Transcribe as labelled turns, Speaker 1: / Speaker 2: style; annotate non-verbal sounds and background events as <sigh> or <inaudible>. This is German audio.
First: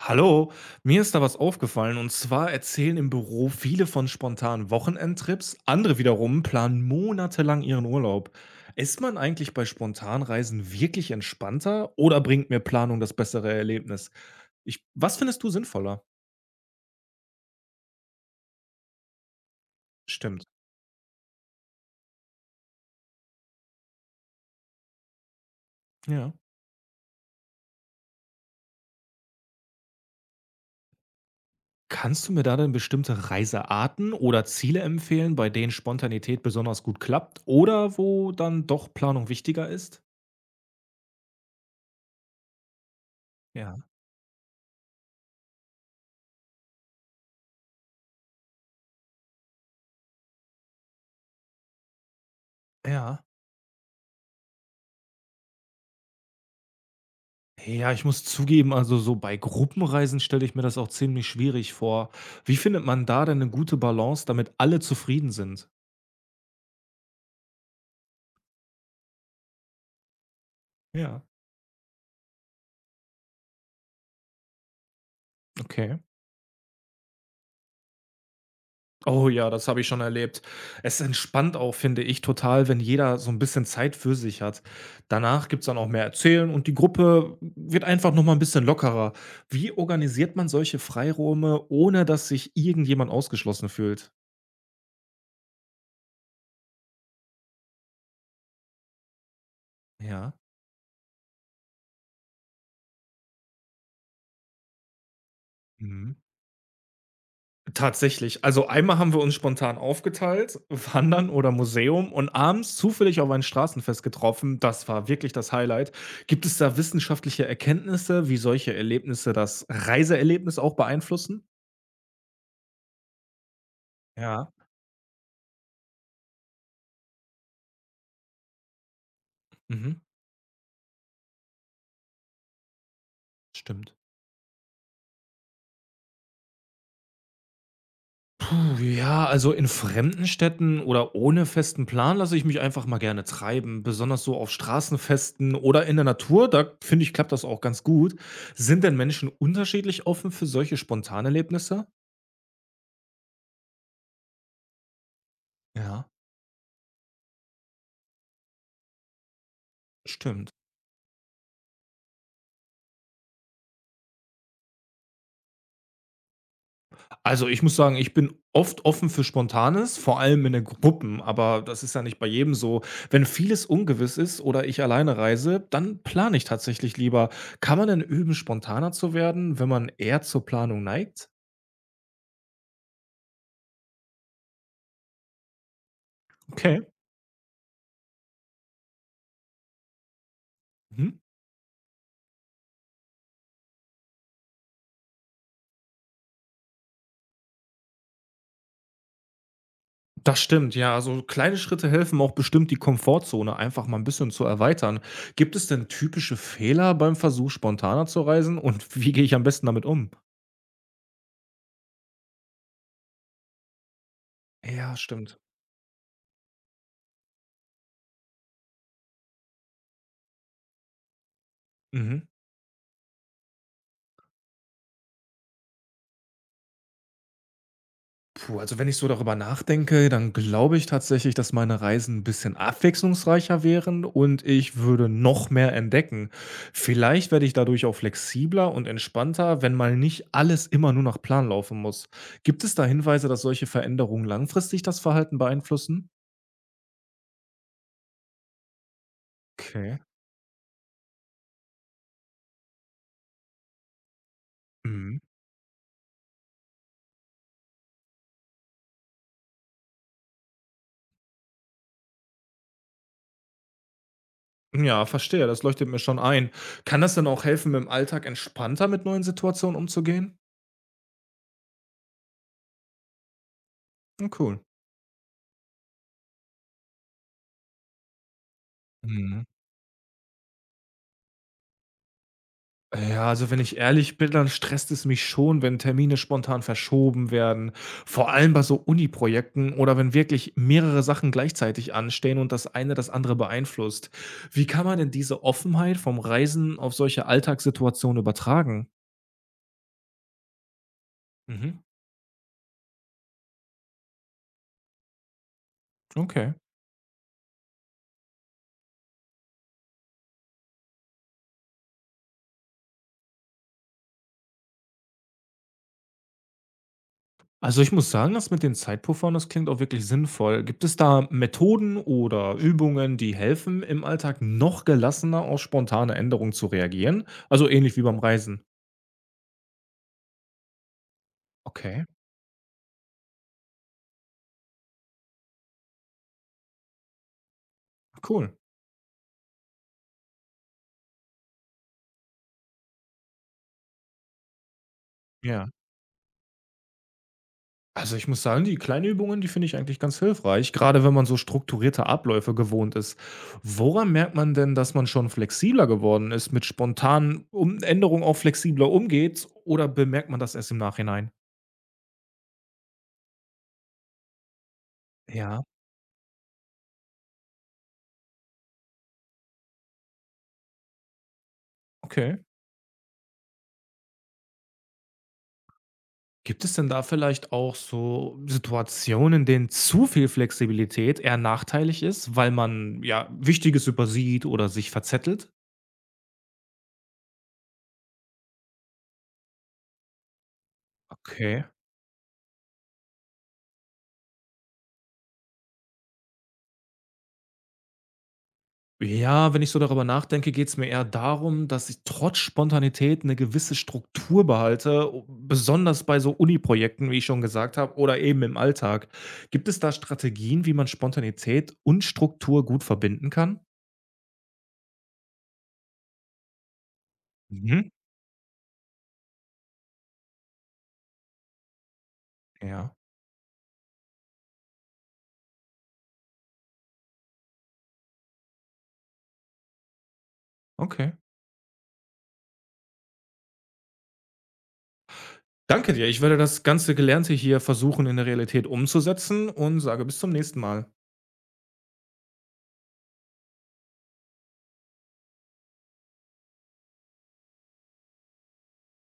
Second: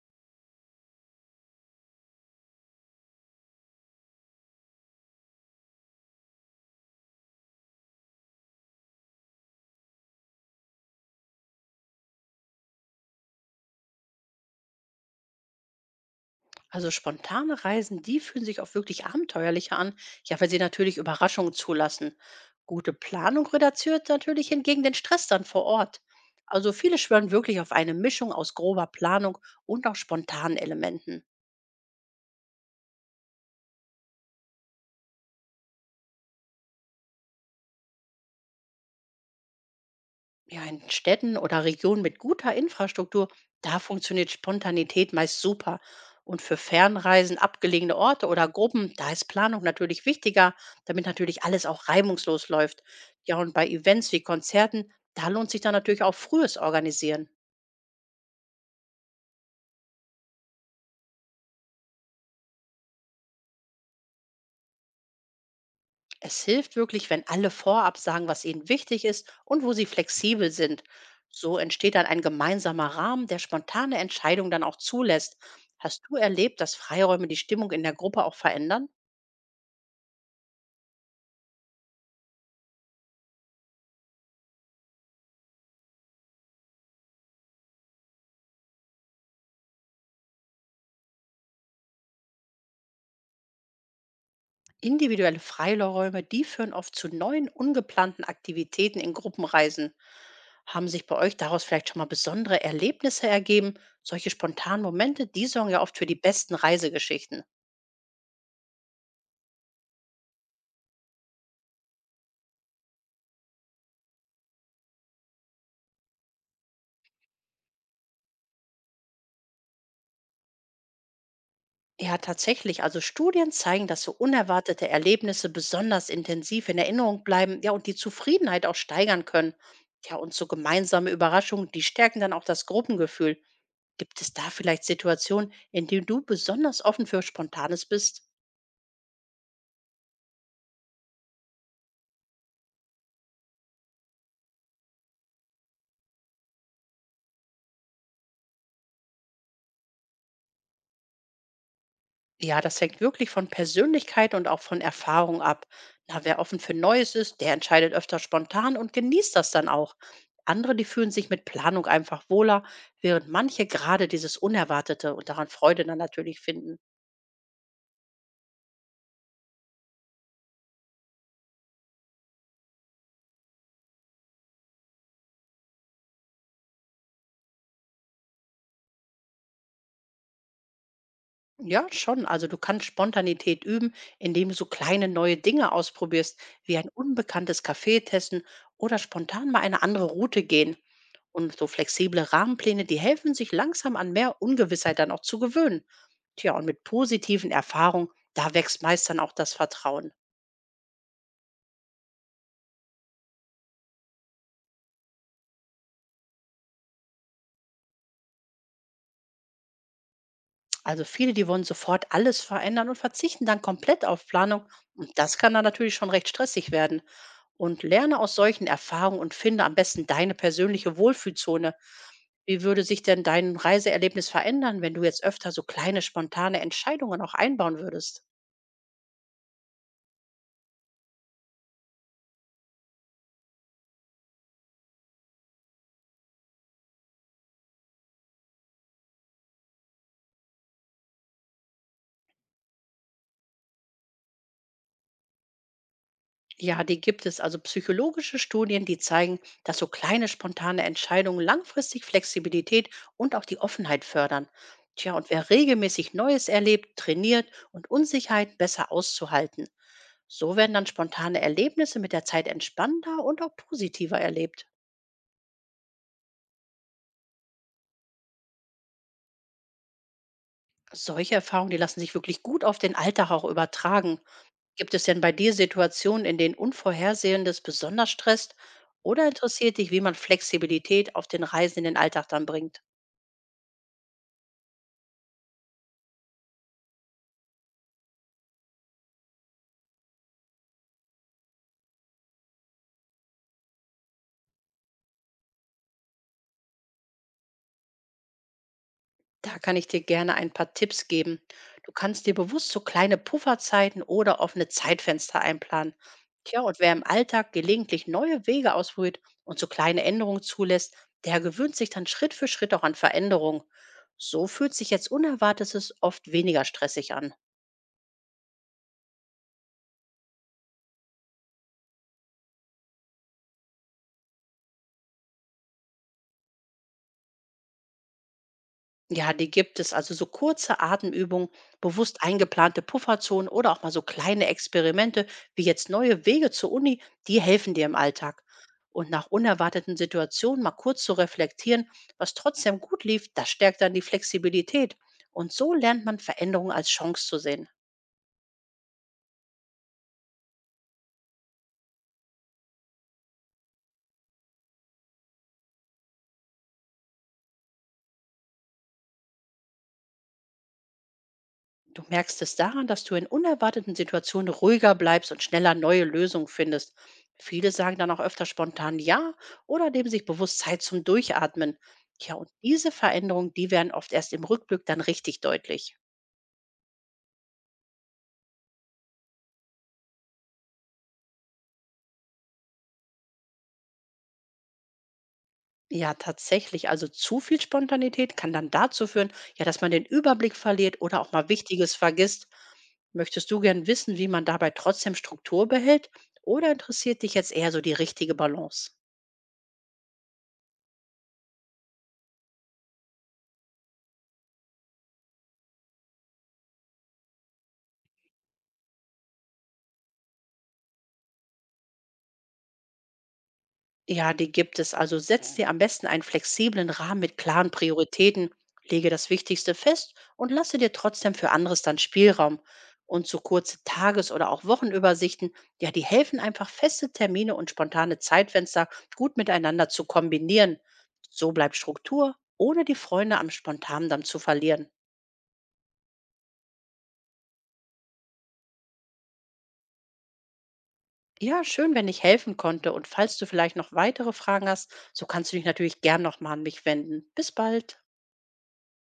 Speaker 1: Hallo, mir ist da was aufgefallen und zwar erzählen im Büro viele von spontanen Wochenendtrips, andere wiederum planen monatelang ihren Urlaub. Ist man eigentlich bei Spontanreisen wirklich entspannter oder bringt mir Planung das bessere Erlebnis? Was findest du sinnvoller?
Speaker 2: Also spontane Reisen, die fühlen sich auch wirklich abenteuerlicher an, ja,
Speaker 1: Stimmt.
Speaker 2: weil sie natürlich Überraschungen zulassen. Gute Planung reduziert natürlich hingegen den Stress dann vor Ort.
Speaker 1: Ja.
Speaker 2: Also viele schwören wirklich auf eine Mischung aus grober Planung und auch spontanen Elementen.
Speaker 1: Kannst du mir da denn bestimmte Reisearten oder Ziele empfehlen, bei denen Spontanität besonders gut klappt oder wo dann doch Planung wichtiger ist?
Speaker 2: Ja, in Städten oder Regionen mit guter Infrastruktur,
Speaker 1: Ja.
Speaker 2: da funktioniert Spontanität meist super. Und für Fernreisen, abgelegene Orte oder Gruppen, da ist Planung natürlich wichtiger, damit natürlich alles auch reibungslos läuft.
Speaker 1: Ja.
Speaker 2: Ja, und bei Events wie Konzerten, da lohnt sich dann natürlich auch frühes Organisieren.
Speaker 1: Ja, ich muss zugeben, also so bei Gruppenreisen stelle ich mir das auch ziemlich schwierig vor. Wie findet man da denn eine gute Balance, damit alle zufrieden sind?
Speaker 2: Es hilft wirklich, wenn alle vorab sagen, was ihnen wichtig ist und wo sie flexibel sind.
Speaker 1: Ja,
Speaker 2: So entsteht dann ein gemeinsamer Rahmen, der spontane Entscheidungen dann auch zulässt.
Speaker 1: okay.
Speaker 2: Hast du erlebt, dass Freiräume die Stimmung in der Gruppe auch verändern?
Speaker 1: Oh ja, das habe ich schon erlebt. Es entspannt auch, finde ich, total, wenn jeder so ein bisschen Zeit für sich hat. Danach gibt's dann auch mehr Erzählen und die Gruppe wird einfach noch mal 'n bisschen lockerer. Wie organisiert man solche Freiräume, ohne dass sich irgendjemand ausgeschlossen fühlt?
Speaker 2: Individuelle Freiräume, die führen oft zu neuen, ungeplanten Aktivitäten in Gruppenreisen.
Speaker 1: Ja.
Speaker 2: Haben sich bei euch daraus vielleicht schon mal besondere Erlebnisse ergeben? Solche spontanen Momente, die sorgen ja oft für
Speaker 1: Mhm.
Speaker 2: die besten Reisegeschichten.
Speaker 1: Tatsächlich. Also einmal haben wir uns spontan aufgeteilt, <laughs> Wandern oder Museum und abends zufällig auf ein Straßenfest getroffen. Das war wirklich das Highlight. Gibt es da wissenschaftliche Erkenntnisse, wie solche Erlebnisse das Reiseerlebnis auch beeinflussen?
Speaker 2: Ja, tatsächlich. Also Studien zeigen, dass so
Speaker 1: Ja,
Speaker 2: unerwartete Erlebnisse besonders intensiv in Erinnerung bleiben, ja, und die Zufriedenheit auch steigern können.
Speaker 1: mhm,
Speaker 2: Ja, und so gemeinsame Überraschungen, die stärken dann auch das Gruppengefühl.
Speaker 1: stimmt.
Speaker 2: Gibt es da vielleicht Situationen, in denen du besonders offen für Spontanes bist?
Speaker 1: Puh, ja, also in fremden Städten oder ohne festen Plan lasse ich mich einfach mal gerne treiben. Besonders so auf Straßenfesten oder in der Natur, da finde ich, klappt das auch ganz gut. Sind denn Menschen unterschiedlich offen für solche Spontanerlebnisse?
Speaker 2: Ja, das hängt wirklich von Persönlichkeit und auch von Erfahrung ab.
Speaker 1: Ja.
Speaker 2: Na, wer offen für Neues ist, der entscheidet öfter spontan und genießt das dann auch.
Speaker 1: Stimmt.
Speaker 2: Andere, die fühlen sich mit Planung einfach wohler, während manche gerade dieses Unerwartete und daran Freude dann natürlich finden.
Speaker 1: Also, ich muss sagen, ich bin oft offen für Spontanes, vor allem in den Gruppen, aber das ist ja nicht bei jedem so. Wenn vieles ungewiss ist oder ich alleine reise, dann plane ich tatsächlich lieber. Kann man denn üben, spontaner zu werden, wenn man eher zur Planung neigt?
Speaker 2: Ja, schon. Also du kannst Spontanität üben, indem du so kleine neue Dinge ausprobierst, wie
Speaker 1: Okay.
Speaker 2: ein unbekanntes Café testen oder spontan mal eine andere Route gehen.
Speaker 1: Mhm.
Speaker 2: Und so flexible Rahmenpläne, die helfen sich langsam an mehr Ungewissheit dann auch zu gewöhnen. Tja, und mit positiven Erfahrungen, da wächst meist dann auch das Vertrauen.
Speaker 1: Das stimmt, ja. Also kleine Schritte helfen auch bestimmt, die Komfortzone einfach mal ein bisschen zu erweitern. Gibt es denn typische Fehler beim Versuch, spontaner zu reisen und wie gehe ich am besten damit um?
Speaker 2: Also viele, die wollen sofort alles verändern und verzichten dann komplett auf Planung.
Speaker 1: Ja,
Speaker 2: Und das
Speaker 1: stimmt.
Speaker 2: kann dann natürlich schon recht stressig werden. Und lerne aus solchen Erfahrungen und finde am besten deine persönliche Wohlfühlzone.
Speaker 1: Mhm.
Speaker 2: Wie würde sich denn dein Reiseerlebnis verändern, wenn du jetzt öfter so kleine spontane Entscheidungen auch einbauen würdest?
Speaker 1: Puh, also wenn ich so darüber nachdenke, dann glaube ich tatsächlich, dass meine Reisen ein bisschen abwechslungsreicher wären und ich würde noch mehr entdecken. Vielleicht werde ich dadurch auch flexibler und entspannter, wenn mal nicht alles immer nur nach Plan laufen muss. Gibt es da Hinweise, dass solche Veränderungen langfristig das Verhalten beeinflussen?
Speaker 2: Ja, die gibt es. Also psychologische Studien, die zeigen, dass so
Speaker 1: Okay.
Speaker 2: kleine spontane Entscheidungen langfristig Flexibilität und auch die Offenheit fördern. Tja,
Speaker 1: Mhm.
Speaker 2: und wer regelmäßig Neues erlebt, trainiert und Unsicherheit besser auszuhalten. So werden dann spontane Erlebnisse mit der Zeit entspannter und auch positiver erlebt.
Speaker 1: Ja, verstehe, das leuchtet mir schon ein. Kann das denn auch helfen, im Alltag entspannter mit neuen Situationen umzugehen?
Speaker 2: Solche Erfahrungen, die lassen sich wirklich gut auf den Alltag auch übertragen.
Speaker 1: Hm, cool.
Speaker 2: Gibt es denn bei dir Situationen, in denen Unvorhersehendes besonders stresst? Oder
Speaker 1: Mhm.
Speaker 2: interessiert dich, wie man Flexibilität auf den Reisen in den Alltag dann bringt?
Speaker 1: Ja, also wenn ich ehrlich bin, dann stresst es mich schon, wenn Termine spontan verschoben werden. Vor allem bei so Uni-Projekten oder wenn wirklich mehrere Sachen gleichzeitig anstehen und das eine das andere beeinflusst. Wie kann man denn diese Offenheit vom Reisen auf solche Alltagssituationen übertragen?
Speaker 2: Da kann ich dir gerne ein paar Tipps geben.
Speaker 1: Mhm.
Speaker 2: Du kannst dir bewusst so kleine Pufferzeiten oder offene Zeitfenster einplanen.
Speaker 1: Okay.
Speaker 2: Tja, und wer im Alltag gelegentlich neue Wege ausprobiert und so kleine Änderungen zulässt, der gewöhnt sich dann Schritt für Schritt auch an Veränderungen. So fühlt sich jetzt Unerwartetes oft weniger stressig an.
Speaker 1: Also ich muss sagen, das mit den Zeitpuffern, das klingt auch wirklich sinnvoll. Gibt es da Methoden oder Übungen, die helfen, im Alltag noch gelassener auf spontane Änderungen zu reagieren? Also ähnlich wie beim Reisen.
Speaker 2: Ja, die gibt es. Also so kurze Atemübungen,
Speaker 1: Okay.
Speaker 2: bewusst eingeplante Pufferzonen oder auch mal so kleine Experimente wie jetzt neue Wege zur Uni, die helfen dir im Alltag.
Speaker 1: Cool.
Speaker 2: Und nach unerwarteten Situationen mal kurz zu reflektieren, was trotzdem gut lief, das stärkt dann die Flexibilität. Und
Speaker 1: Ja.
Speaker 2: so lernt man Veränderungen als Chance zu sehen.
Speaker 1: Also, ich muss sagen, die kleinen Übungen, die finde ich eigentlich ganz hilfreich, gerade wenn man so strukturierte Abläufe gewohnt ist. Woran merkt man denn, dass man schon flexibler geworden ist, mit spontanen Um Änderungen auch flexibler umgeht oder bemerkt man das erst im Nachhinein?
Speaker 2: Du merkst es daran, dass du in unerwarteten Situationen ruhiger bleibst und
Speaker 1: Ja,
Speaker 2: schneller neue Lösungen findest. Viele sagen dann auch öfter spontan Ja oder nehmen sich bewusst Zeit zum Durchatmen. Ja,
Speaker 1: okay.
Speaker 2: und diese Veränderungen, die werden oft erst im Rückblick dann richtig deutlich.
Speaker 1: Gibt es denn da vielleicht auch so Situationen, in denen zu viel Flexibilität eher nachteilig ist, weil man, ja, Wichtiges übersieht oder sich verzettelt?
Speaker 2: Ja, tatsächlich. Also zu viel Spontanität kann dann dazu führen, ja, dass man den Überblick verliert oder auch mal
Speaker 1: Okay.
Speaker 2: Wichtiges vergisst. Möchtest du gern wissen, wie man dabei trotzdem Struktur behält? Oder interessiert dich jetzt eher so die richtige Balance?
Speaker 1: Ja, wenn ich so darüber nachdenke, geht es mir eher darum, dass ich trotz Spontanität eine gewisse Struktur behalte, o besonders bei so Uni-Projekten, wie ich schon gesagt habe, oder eben im Alltag. Gibt es da Strategien, wie man Spontanität und Struktur gut verbinden kann?
Speaker 2: Ja, die gibt es. Also setz dir am besten einen flexiblen Rahmen mit klaren
Speaker 1: Mhm.
Speaker 2: Prioritäten, lege das Wichtigste fest und lasse dir trotzdem für anderes dann Spielraum.
Speaker 1: Ja,
Speaker 2: Und so kurze Tages- oder auch Wochenübersichten, ja, die helfen einfach feste Termine und spontane Zeitfenster gut miteinander zu kombinieren.
Speaker 1: okay.
Speaker 2: So bleibt Struktur, ohne die Freunde am Spontanen dann zu verlieren.
Speaker 1: Danke dir. Ich werde das ganze Gelernte hier versuchen, in der Realität umzusetzen und sage bis zum nächsten Mal.
Speaker 2: Ja, schön, wenn ich helfen konnte. Und falls du vielleicht noch weitere Fragen hast, so kannst du dich natürlich gern nochmal an mich wenden. Bis bald.